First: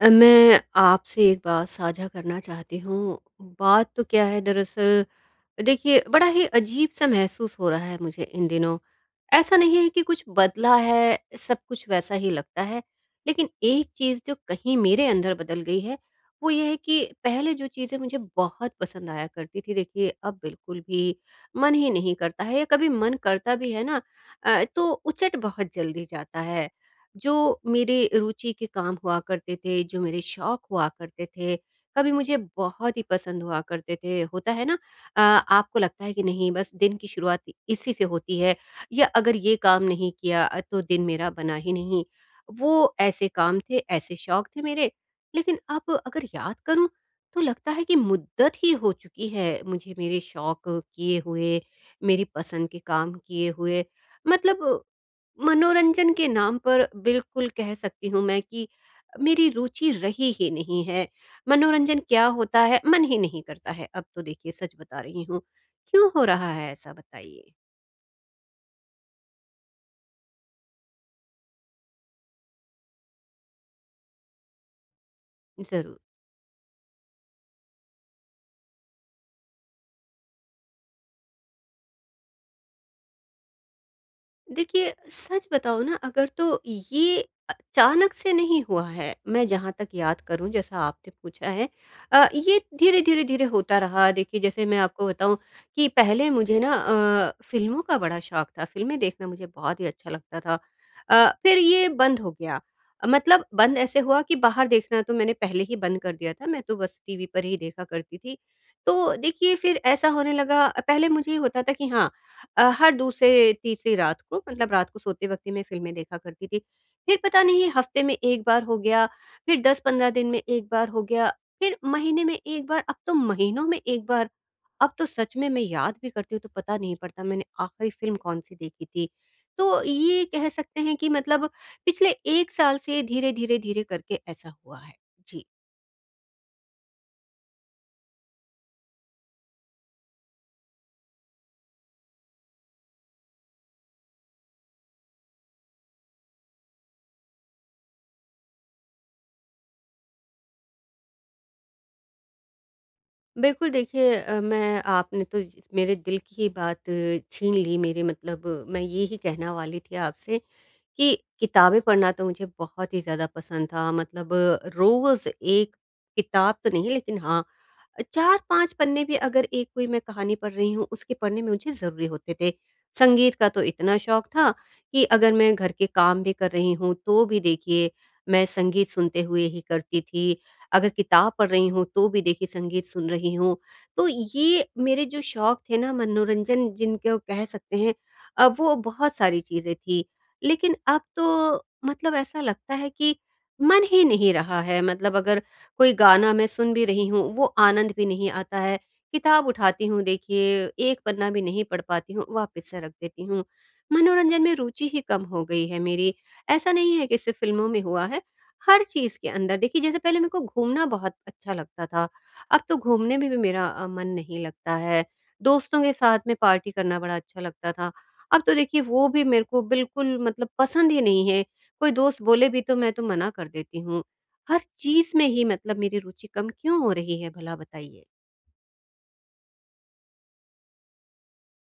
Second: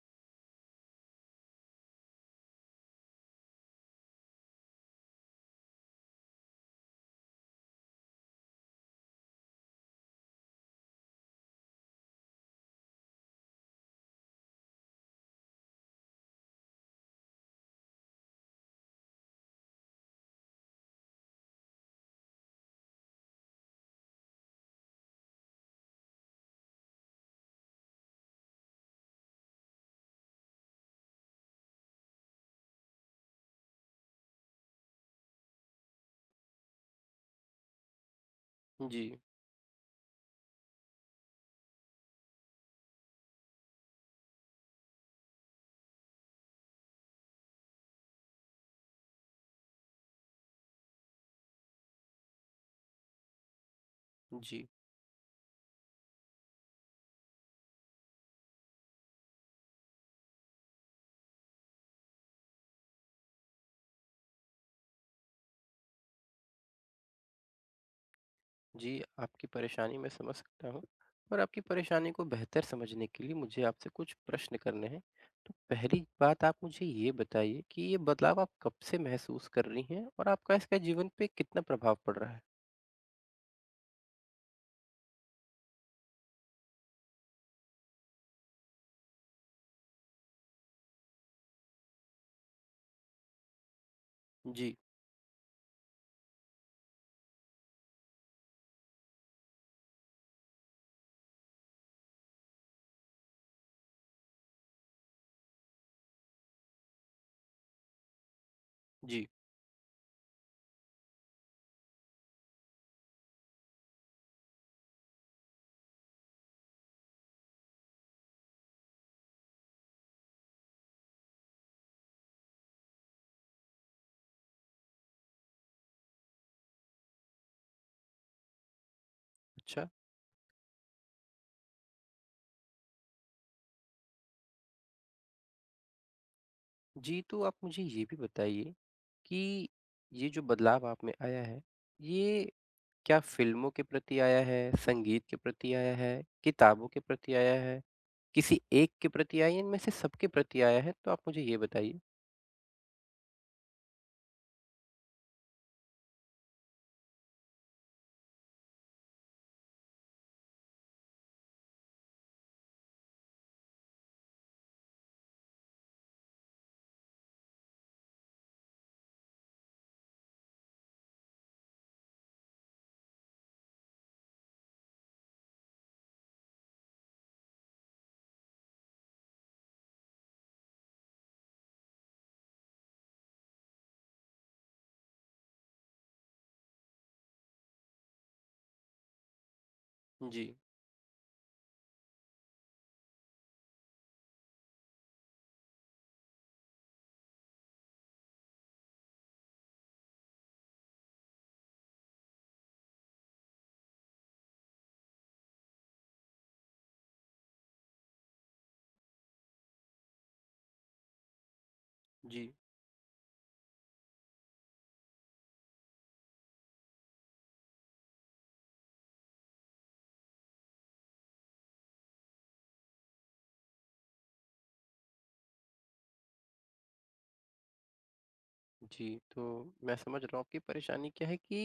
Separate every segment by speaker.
Speaker 1: मैं आपसे एक बात साझा करना चाहती हूँ। बात तो क्या है दरअसल देखिए बड़ा ही अजीब-सा महसूस हो रहा है मुझे इन दिनों। ऐसा नहीं है कि कुछ बदला है, सब कुछ वैसा ही लगता है। लेकिन एक चीज़ जो कहीं मेरे अंदर बदल गई है, वो ये है कि पहले जो चीज़ें मुझे बहुत पसंद आया करती थी देखिए अब बिल्कुल भी मन ही नहीं करता है या कभी मन करता भी है ना तो उचट बहुत जल्दी जाता है। जो मेरे रुचि के काम हुआ करते थे, जो मेरे शौक हुआ करते थे, कभी मुझे बहुत ही पसंद हुआ करते थे। होता है ना आपको लगता है कि नहीं बस दिन की शुरुआत इसी से होती है
Speaker 2: जी,
Speaker 1: या अगर ये काम नहीं किया तो दिन मेरा बना ही नहीं। वो ऐसे काम थे, ऐसे शौक थे मेरे। लेकिन अब अगर याद करूँ तो लगता है कि मुद्दत ही हो चुकी है मुझे मेरे शौक किए हुए, मेरी पसंद के काम किए हुए।
Speaker 2: जी,
Speaker 1: मतलब मनोरंजन के नाम पर बिल्कुल कह सकती हूँ मैं कि मेरी रुचि रही ही नहीं है। मनोरंजन क्या होता है? मन ही नहीं करता है। अब तो देखिए सच बता रही हूँ। क्यों हो रहा है ऐसा बताइए?
Speaker 2: जी, आपकी परेशानी मैं समझ सकता हूँ और आपकी परेशानी को बेहतर समझने के लिए मुझे आपसे कुछ प्रश्न करने हैं। तो
Speaker 1: ज़रूर।
Speaker 2: पहली बात आप मुझे ये बताइए कि ये बदलाव आप कब से महसूस कर रही हैं और आपका इसका जीवन पे कितना प्रभाव पड़ रहा है?
Speaker 1: देखिए, सच बताऊँ ना अगर तो ये अचानक से नहीं हुआ है, मैं जहाँ तक याद करूँ जैसा आपने पूछा है। ये धीरे-धीरे, धीरे धीरे होता रहा देखिए जैसे
Speaker 2: जी,
Speaker 1: मैं आपको बताऊँ कि पहले मुझे ना फ़िल्मों का बड़ा शौक था, फ़िल्में देखना मुझे बहुत ही अच्छा लगता था। फिर ये बंद हो गया, मतलब बंद ऐसे हुआ कि बाहर देखना तो मैंने पहले ही बंद कर दिया था, मैं तो बस टीवी पर ही देखा करती थी। तो
Speaker 2: जी,
Speaker 1: देखिए फिर ऐसा होने लगा पहले मुझे ये होता था कि हाँ, हर दूसरे तीसरी रात को मतलब रात को सोते वक़्त ही मैं फ़िल्में देखा करती थी। फिर पता नहीं हफ़्ते में 1 बार हो गया, फिर 10-15 दिन में 1 बार हो गया, फिर महीने में 1 बार, अब तो महीनों में 1 बार। अब तो सच में मैं याद भी करती हूँ तो पता नहीं पड़ता मैंने आखिरी फ़िल्म कौन-सी देखी थी। तो
Speaker 2: अच्छा।
Speaker 1: ये कह सकते हैं कि मतलब पिछले 1 साल से धीरे-धीरे, धीरे धीरे करके ऐसा हुआ है। जी।
Speaker 2: जी, तो आप मुझे ये भी बताइए कि ये जो बदलाव आप में आया है, ये क्या फ़िल्मों के प्रति आया है, संगीत के प्रति आया है, किताबों के प्रति आया है? किसी एक के प्रति आई है, इनमें से सबके प्रति आया है तो आप मुझे ये बताइए?
Speaker 1: बिल्कुल देखिए, मैं आपने तो मेरे दिल की ही बात छीन ली मेरे मतलब मैं ये ही कहना वाली थी आपसे कि किताबें पढ़ना तो मुझे बहुत ही ज़्यादा पसंद था मतलब रोज़ एक किताब तो नहीं लेकिन हाँ 4-5 पन्ने भी अगर एक कोई मैं कहानी पढ़ रही हूँ, उसके पढ़ने में मुझे ज़रूरी होते थे। संगीत का तो इतना शौक था कि अगर मैं घर के काम भी कर रही हूँ, तो भी देखिए मैं संगीत सुनते हुए ही करती थी। अगर किताब पढ़ रही हूँ, तो भी देखिए संगीत सुन रही हूँ। तो ये मेरे जो शौक थे ना मनोरंजन जिनको कह सकते हैं, वो बहुत सारी चीज़ें थी।
Speaker 2: जी,
Speaker 1: लेकिन अब तो मतलब ऐसा लगता है कि मन ही नहीं रहा है। मतलब अगर कोई गाना मैं सुन भी रही हूँ, वो आनंद भी नहीं आता है। किताब उठाती हूँ देखिए, एक पन्ना भी नहीं पढ़ पाती हूँ, वापस से रख देती हूँ। मनोरंजन में रुचि ही कम हो गई है मेरी। ऐसा नहीं है कि सिर्फ़ फ़िल्मों में हुआ है, हर चीज़ के अंदर देखिए जैसे पहले मेरे को घूमना बहुत अच्छा लगता था,
Speaker 2: जी।
Speaker 1: अब तो घूमने में भी मेरा मन नहीं लगता है। दोस्तों के साथ में पार्टी करना बड़ा अच्छा लगता था, अब तो देखिए वो भी मेरे को बिल्कुल मतलब पसंद ही नहीं है। कोई दोस्त बोले भी तो मैं तो मना कर देती हूँ। हर चीज़ में ही मतलब मेरी रुचि कम क्यों हो रही है भला बताइए?
Speaker 2: जी, तो मैं समझ रहा हूँ आपकी परेशानी क्या है कि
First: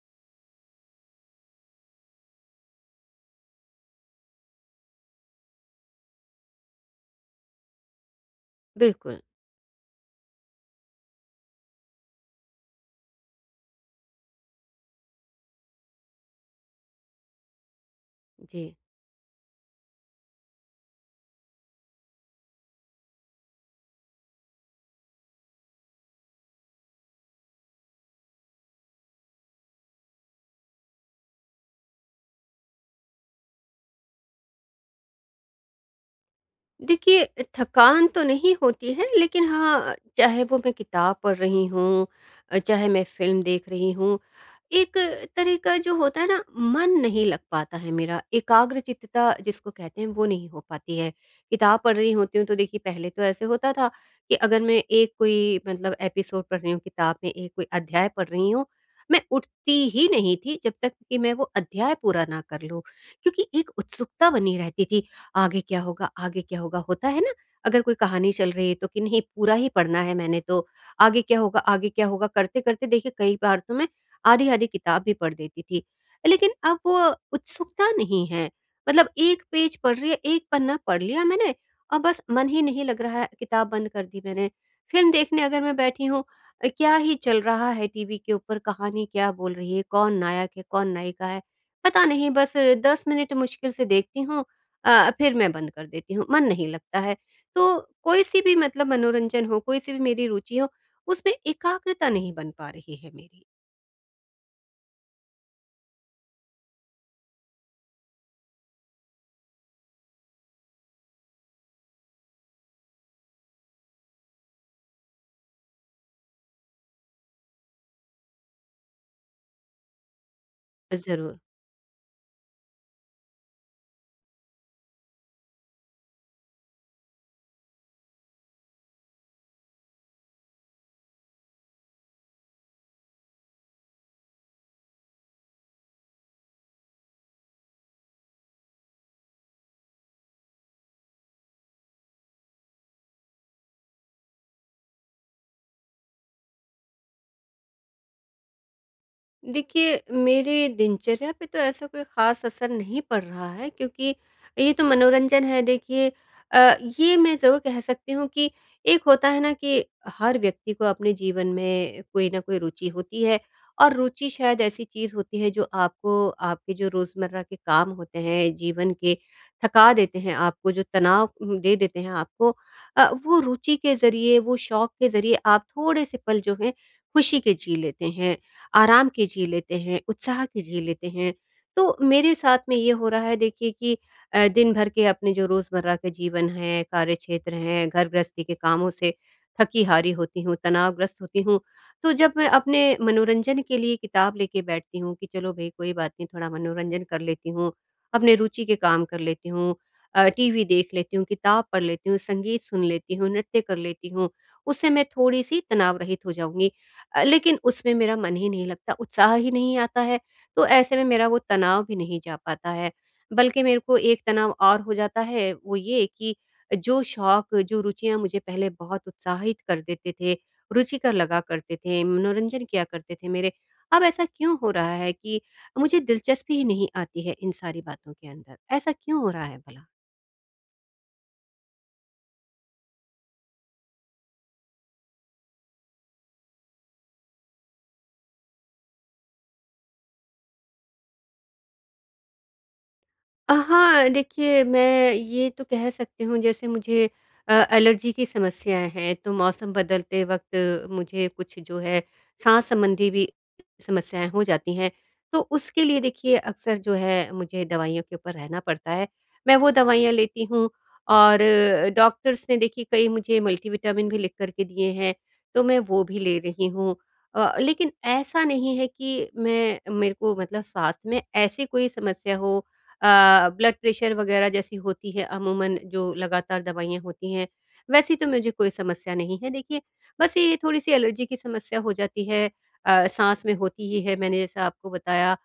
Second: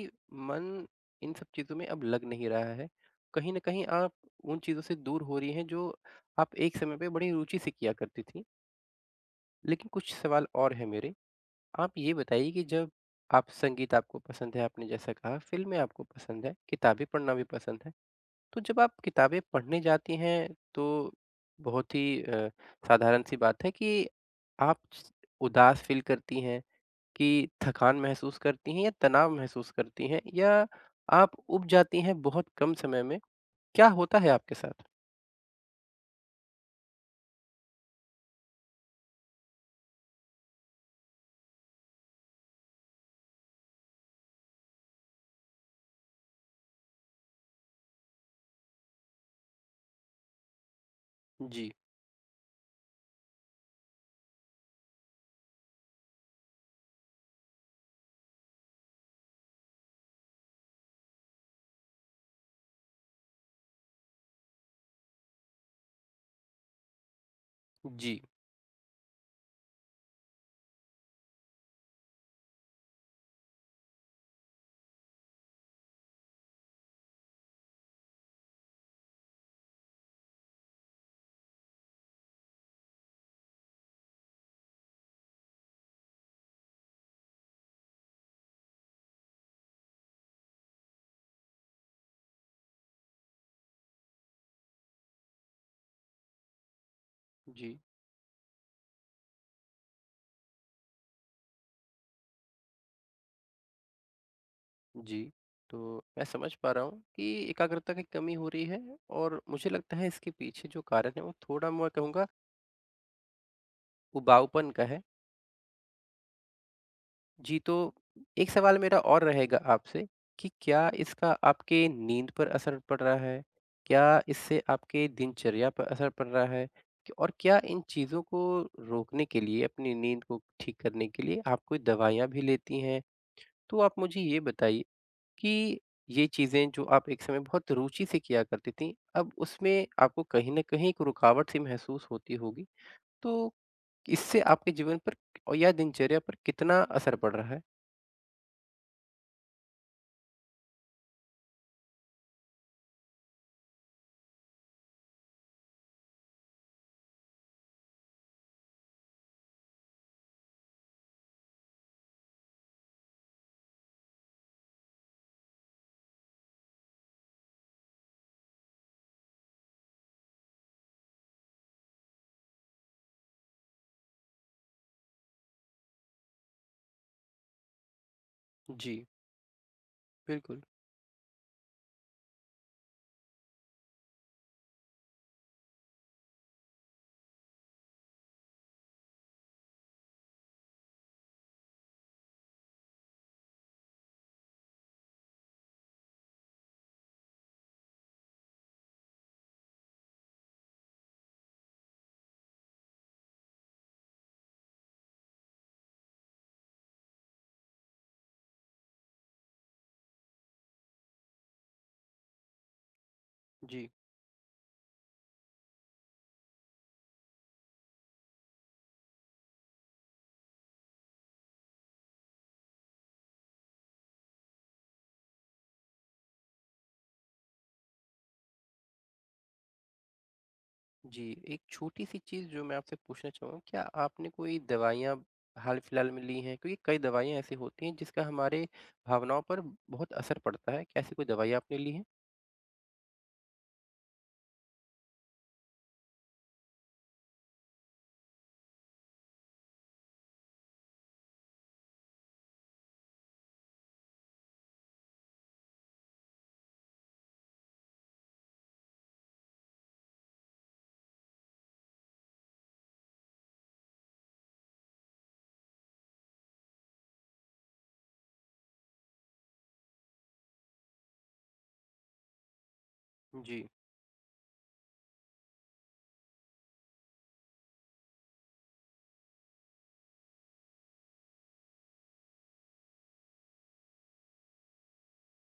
Speaker 2: मन इन सब चीज़ों में अब लग नहीं रहा है। कहीं न कहीं आप उन चीज़ों से दूर हो रही हैं जो आप एक समय पे बड़ी रुचि से किया करती थीं।
Speaker 1: बिल्कुल,
Speaker 2: लेकिन कुछ सवाल और हैं मेरे। आप ये बताइए कि जब आप संगीत आपको पसंद है, आपने जैसा कहा, फ़िल्में आपको पसंद हैं, किताबें पढ़ना भी पसंद है। तो
Speaker 1: जी।
Speaker 2: जब आप किताबें पढ़ने जाती हैं तो बहुत ही साधारण सी बात है कि आप उदास फील करती हैं कि थकान महसूस करती हैं या तनाव महसूस करती हैं या आप उब जाती हैं बहुत कम समय में, क्या होता है आपके साथ?
Speaker 1: देखिए, थकान तो नहीं होती है, लेकिन हाँ, चाहे वो मैं किताब पढ़ रही हूँ, चाहे मैं फ़िल्म देख रही हूँ, एक तरह का जो होता है ना, मन नहीं लग पाता है मेरा, एकाग्रचित्तता जिसको कहते हैं, वो नहीं हो पाती है।
Speaker 2: जी,
Speaker 1: किताब पढ़ रही होती हूँ, तो देखिए, पहले तो ऐसे होता था कि अगर मैं एक कोई मतलब एपिसोड पढ़ रही हूँ किताब में, एक कोई अध्याय पढ़ रही हूँ, मैं उठती ही नहीं थी, जब तक कि मैं वो अध्याय पूरा ना कर लूँ, क्योंकि एक उत्सुकता बनी रहती थी आगे क्या होगा होता है ना अगर कोई
Speaker 2: जी,
Speaker 1: कहानी चल रही है तो कि नहीं पूरा ही पढ़ना है मैंने तो आगे क्या होगा करते करते देखिए कई बार तो मैं आधी आधी किताब भी पढ़ देती थी लेकिन अब वो उत्सुकता नहीं है मतलब एक पेज पढ़ रही है एक पन्ना पढ़ लिया मैंने और बस मन ही नहीं लग रहा है किताब बंद कर दी मैंने फिल्म देखने अगर मैं बैठी हूँ, क्या ही चल रहा है टीवी के ऊपर कहानी क्या बोल रही है कौन नायक है कौन नायिका है पता नहीं बस दस मिनट मुश्किल से देखती हूँ, फिर मैं बंद कर देती हूँ, मन नहीं लगता है।
Speaker 2: जी,
Speaker 1: तो कोई-सी भी मतलब मनोरंजन हो, कोई-सी भी मेरी रुचि हो, उसमें एकाग्रता नहीं बन पा रही है मेरी।
Speaker 2: जी। तो मैं समझ पा रहा हूँ कि एकाग्रता की कमी हो रही है और मुझे लगता है इसके पीछे जो कारण है, वो थोड़ा मैं कहूँगा उबाऊपन का है। जी, तो एक सवाल मेरा और रहेगा आपसे कि क्या इसका
Speaker 1: ज़रूर।
Speaker 2: आपके नींद पर असर पड़ रहा है? क्या इससे आपके दिनचर्या पर असर पड़ रहा है? क और क्या इन चीज़ों को रोकने के लिए, अपनी नींद को ठीक करने के लिए आप कोई दवाइयाँ भी लेती हैं? तो आप मुझे ये बताइए कि ये चीज़ें जो आप एक समय बहुत रुचि से किया करती थीं, अब उसमें आपको कहीं न कहीं एक रुकावट सी महसूस होती होगी। तो इससे आपके जीवन पर और या दिनचर्या पर कितना असर पड़ रहा है?
Speaker 1: देखिए, मेरे दिनचर्या पे तो ऐसा कोई ख़ास असर नहीं पड़ रहा है क्योंकि ये तो मनोरंजन है देखिए, ये मैं ज़रूर कह सकती हूँ कि एक होता है ना कि हर व्यक्ति को अपने जीवन में कोई ना कोई रुचि होती है और रुचि शायद ऐसी चीज़ होती है जो आपको आपके जो रोज़मर्रा के काम होते हैं, जीवन के थका देते हैं आपको, जो तनाव दे देते हैं आपको, वो रुचि के ज़रिए, वो शौक के ज़रिए आप थोड़े-से पल जो हैं खुशी के जी लेते हैं।
Speaker 2: जी।
Speaker 1: आराम की जी लेते हैं, उत्साह की
Speaker 2: बिल्कुल,
Speaker 1: जी लेते हैं। तो मेरे साथ में ये हो रहा है देखिए कि दिन भर के अपने जो रोज़मर्रा के जीवन है, कार्य क्षेत्र हैं, घर गृहस्थी के कामों से थकी-हारी होती हूँ, तनावग्रस्त होती हूँ। तो जब मैं अपने मनोरंजन के लिए किताब लेके बैठती हूँ कि चलो भई कोई बात नहीं थोड़ा मनोरंजन कर लेती हूँ, अपने रुचि के काम कर लेती हूँ, टीवी देख लेती हूँ, किताब पढ़ लेती हूँ, संगीत सुन लेती हूँ, नृत्य कर लेती हूँ, उससे मैं थोड़ी-सी तनाव रहित हो जाऊँगी। लेकिन उसमें मेरा मन ही नहीं लगता, उत्साह ही नहीं आता है, तो ऐसे में मेरा वो तनाव भी नहीं जा पाता है। बल्कि मेरे
Speaker 2: जी,
Speaker 1: को एक तनाव और हो जाता है, वो ये कि जो शौक, जो रुचियाँ मुझे पहले बहुत उत्साहित कर देते थे, रुचिकर लगा करते थे, मनोरंजन किया करते थे मेरे, अब ऐसा क्यों हो रहा है कि मुझे दिलचस्पी ही नहीं आती है इन सारी बातों के अंदर? ऐसा क्यों हो रहा है भला?
Speaker 2: जी। एक छोटी-सी चीज़ जो मैं आपसे पूछना चाहूँगा, क्या आपने कोई दवाइयाँ हाल-फिलहाल में ली हैं? क्योंकि कई दवाइयाँ ऐसी होती हैं जिसका हमारे भावनाओं पर बहुत असर पड़ता है, क्या ऐसी कोई दवाई आपने ली है?
Speaker 1: हाँ, देखिए मैं ये तो कह सकती हूँ जैसे मुझे एलर्जी की समस्याएँ हैं, तो मौसम बदलते वक़्त मुझे कुछ जो है साँस संबंधी भी समस्याएँ हो जाती हैं। तो उसके लिए देखिए अक्सर जो है मुझे दवाइयों के ऊपर रहना पड़ता है। मैं वो दवाइयाँ लेती हूँ और डॉक्टर्स ने देखिए कई मुझे मल्टीविटामिन भी लिख कर के दिए हैं, तो मैं वो भी ले रही हूँ। लेकिन ऐसा नहीं है कि मैं मेरे को मतलब स्वास्थ्य में ऐसी कोई समस्या हो,
Speaker 2: जी,
Speaker 1: ब्लड प्रेशर वगैरह जैसी होती है अमूमन जो लगातार दवाइयाँ होती हैं, वैसी तो मुझे कोई समस्या नहीं है देखिए, बस ये थोड़ी-सी एलर्जी की समस्या हो जाती है, साँस में होती ही है मैंने जैसा आपको बताया।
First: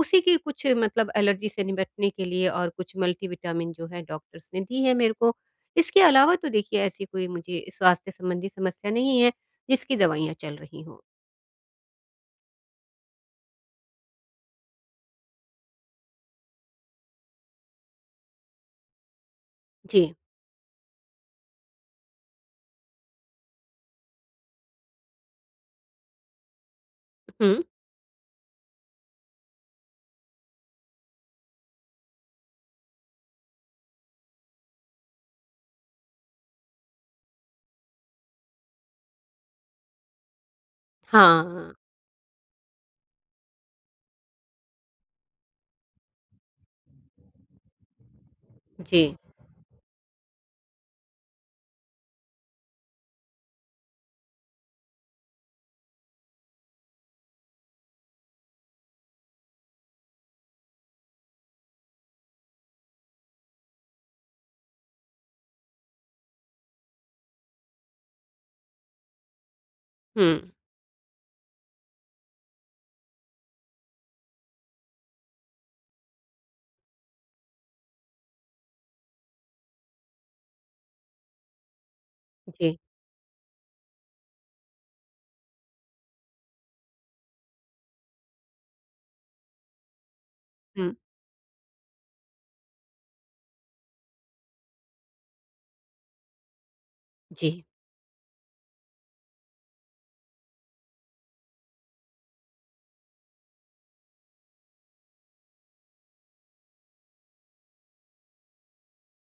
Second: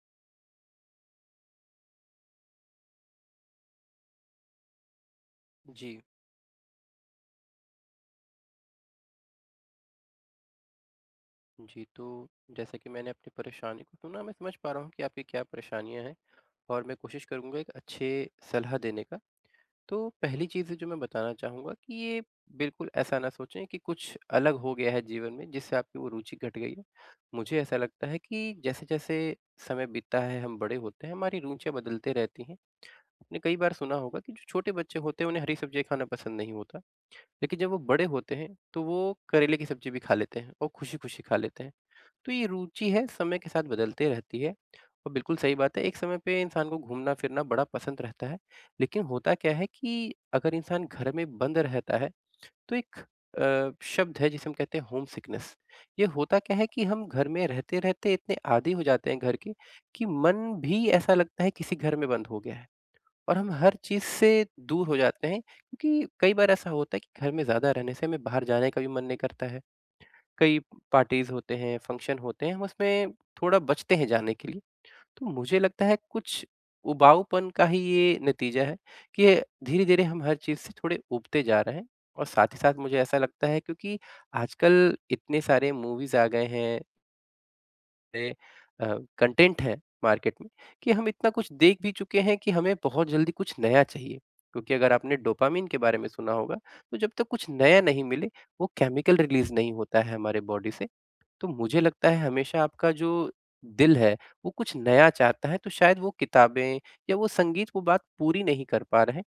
Speaker 1: उसी की कुछ मतलब एलर्जी से निपटने के लिए और कुछ मल्टीविटामिन जो है डॉक्टर्स ने दी है मेरे को। इसके
Speaker 2: जी,
Speaker 1: अलावा तो देखिए ऐसी कोई मुझे स्वास्थ्य संबंधी समस्या नहीं है, जिसकी दवाइयाँ चल रही हों।
Speaker 2: जी। तो जैसा कि मैंने अपनी परेशानी को सुना, मैं समझ पा रहा हूँ कि आपकी क्या परेशानियाँ हैं और मैं कोशिश करूँगा एक अच्छे सलाह देने का।
Speaker 1: जी।
Speaker 2: तो पहली चीज़ जो मैं बताना चाहूँगा कि ये बिल्कुल ऐसा ना सोचें कि कुछ अलग हो गया है जीवन में जिससे आपकी वो रुचि घट गई है। मुझे
Speaker 1: हुँ।
Speaker 2: ऐसा लगता है कि जैसे-जैसे समय बीतता है, हम बड़े होते हैं, हमारी रुचियाँ बदलते रहती हैं। आपने कई बार सुना होगा कि जो छोटे बच्चे होते हैं, उन्हें हरी सब्ज़ियाँ खाना पसंद नहीं होता, लेकिन जब वो बड़े होते हैं, तो वो करेले की सब्ज़ी भी खा लेते हैं और खुशी-खुशी खा लेते हैं।
Speaker 1: हाँ,
Speaker 2: तो ये रुचि है समय के साथ बदलते रहती है और बिल्कुल सही बात है। एक समय पे इंसान को घूमना-फिरना बड़ा पसंद रहता है।
Speaker 1: जी।
Speaker 2: लेकिन होता क्या है कि अगर इंसान घर में बंद रहता है, तो एक शब्द है जिसे हम कहते हैं होम सिकनेस। ये होता क्या है कि हम घर में रहते-रहते इतने आदी हो जाते हैं घर के कि मन भी ऐसा लगता है किसी घर में बंद हो गया है और हम हर चीज़ से दूर हो जाते हैं, क्योंकि कई बार ऐसा होता है कि घर में ज़्यादा रहने से हमें बाहर जाने का भी मन नहीं करता है।
Speaker 1: हुँ,
Speaker 2: कई पार्टीज़ होते हैं, फंक्शन होते हैं, हम उसमें थोड़ा बचते हैं जाने के लिए। तो मुझे लगता है कुछ उबाऊपन का ही ये नतीजा है कि ये धीरे-धीरे हम हर चीज़ से थोड़े उबते जा रहे हैं और साथ ही साथ
Speaker 1: जी।
Speaker 2: मुझे ऐसा लगता है, क्योंकि आजकल इतने सारे मूवीज़ आ गए हैं, नए अ, कंटेंट है मार्केट में, कि
Speaker 1: हुँ,
Speaker 2: हम इतना कुछ देख भी चुके हैं कि हमें बहुत जल्दी कुछ नया चाहिए। क्योंकि अगर आपने डोपामाइन के बारे में सुना होगा, तो जब तक कुछ
Speaker 1: जी।
Speaker 2: नया नहीं मिले, वो केमिकल रिलीज़ नहीं होता है हमारे बॉडी से। तो मुझे लगता है हमेशा आपका जो दिल है, वो कुछ नया चाहता है, तो शायद वो किताबें या वो संगीत वो बात पूरी नहीं कर पा रहे हैं।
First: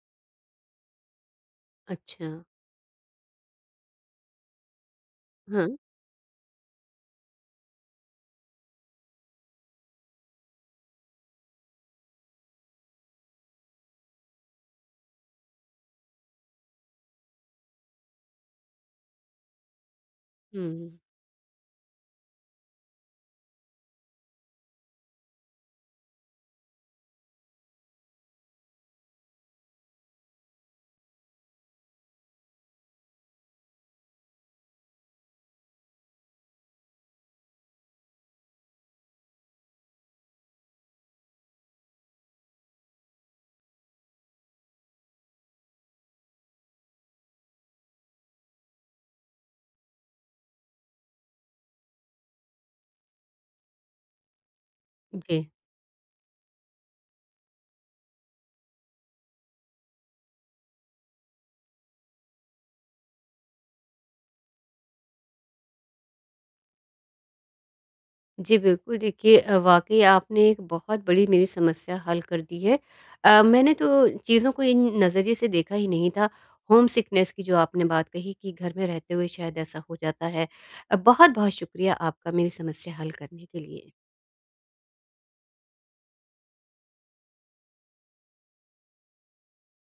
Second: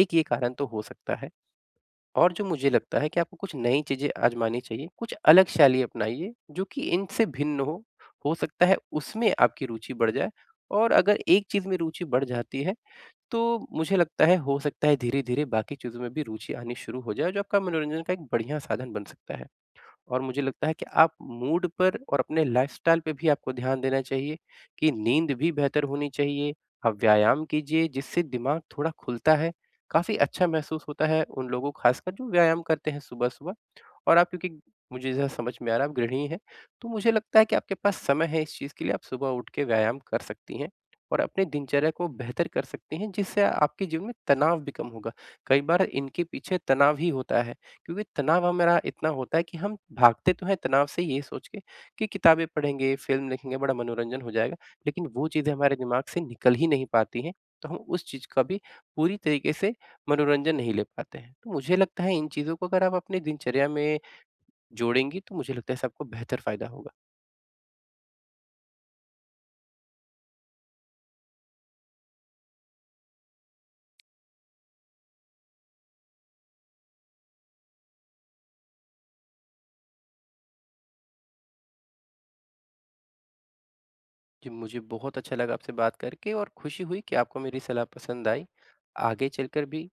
Speaker 2: एक ये कारण तो हो सकता है
Speaker 1: अच्छा।
Speaker 2: और जो मुझे लगता है कि आपको कुछ नई चीज़ें आज़मानी चाहिए, कुछ अलग
Speaker 1: हाँ,
Speaker 2: शैली अपनाइए, जो कि इनसे भिन्न हो। हो सकता है उसमें आपकी रुचि बढ़ जाए और अगर एक चीज़ में रुचि बढ़ जाती है, तो मुझे लगता है हो सकता है धीरे-धीरे बाकी चीज़ों में भी रुचि आनी शुरू हो जाए, जो आपका मनोरंजन का एक बढ़िया साधन बन सकता है। और मुझे लगता है कि
Speaker 1: हुँ।
Speaker 2: आप मूड पर और अपने लाइफ़स्टाइल पे भी आपको ध्यान देना चाहिए कि नींद भी बेहतर होनी चाहिए। आप व्यायाम कीजिए जिससे दिमाग थोड़ा खुलता है। काफ़ी अच्छा महसूस होता है उन लोगों खासकर जो व्यायाम करते हैं सुबह-सुबह। और आप, क्योंकि मुझे जैसा समझ में आ रहा है आप गृहिणी हैं, तो मुझे लगता है कि आपके पास समय है इस चीज़ के लिए, आप सुबह उठ के व्यायाम कर सकती हैं और अपने दिनचर्या को बेहतर कर सकती हैं, जिससे आपके जीवन में तनाव भी कम होगा। कई बार इनके पीछे तनाव ही होता है, क्योंकि तनाव हमारा इतना होता है कि हम भागते तो हैं तनाव से ये सोच के कि किताबें पढ़ेंगे, फ़िल्म देखेंगे, बड़ा मनोरंजन हो जाएगा, लेकिन वो
Speaker 1: जी।
Speaker 2: चीज़ें हमारे दिमाग से निकल ही नहीं पाती हैं, तो हम उस चीज़ का भी पूरी तरीके से मनोरंजन नहीं ले पाते हैं। तो मुझे लगता है इन चीज़ों को अगर आप अपनी दिनचर्या में जोड़ेंगी, तो मुझे लगता है इससे आपको बेहतर फ़ायदा होगा।
Speaker 1: जी, बिल्कुल देखिए, वाक़ई आपने एक बहुत बड़ी मेरी समस्या हल कर दी है। मैंने तो चीज़ों को इन नज़रिए से देखा ही नहीं था। होम सिकनेस की जो आपने बात कही कि घर में रहते हुए शायद ऐसा हो जाता है। बहुत-बहुत शुक्रिया आपका मेरी समस्या हल करने के लिए।
Speaker 2: जी, मुझे बहुत अच्छा लगा आपसे बात करके और खुशी हुई कि आपको मेरी सलाह पसंद आई। आगे चलकर भी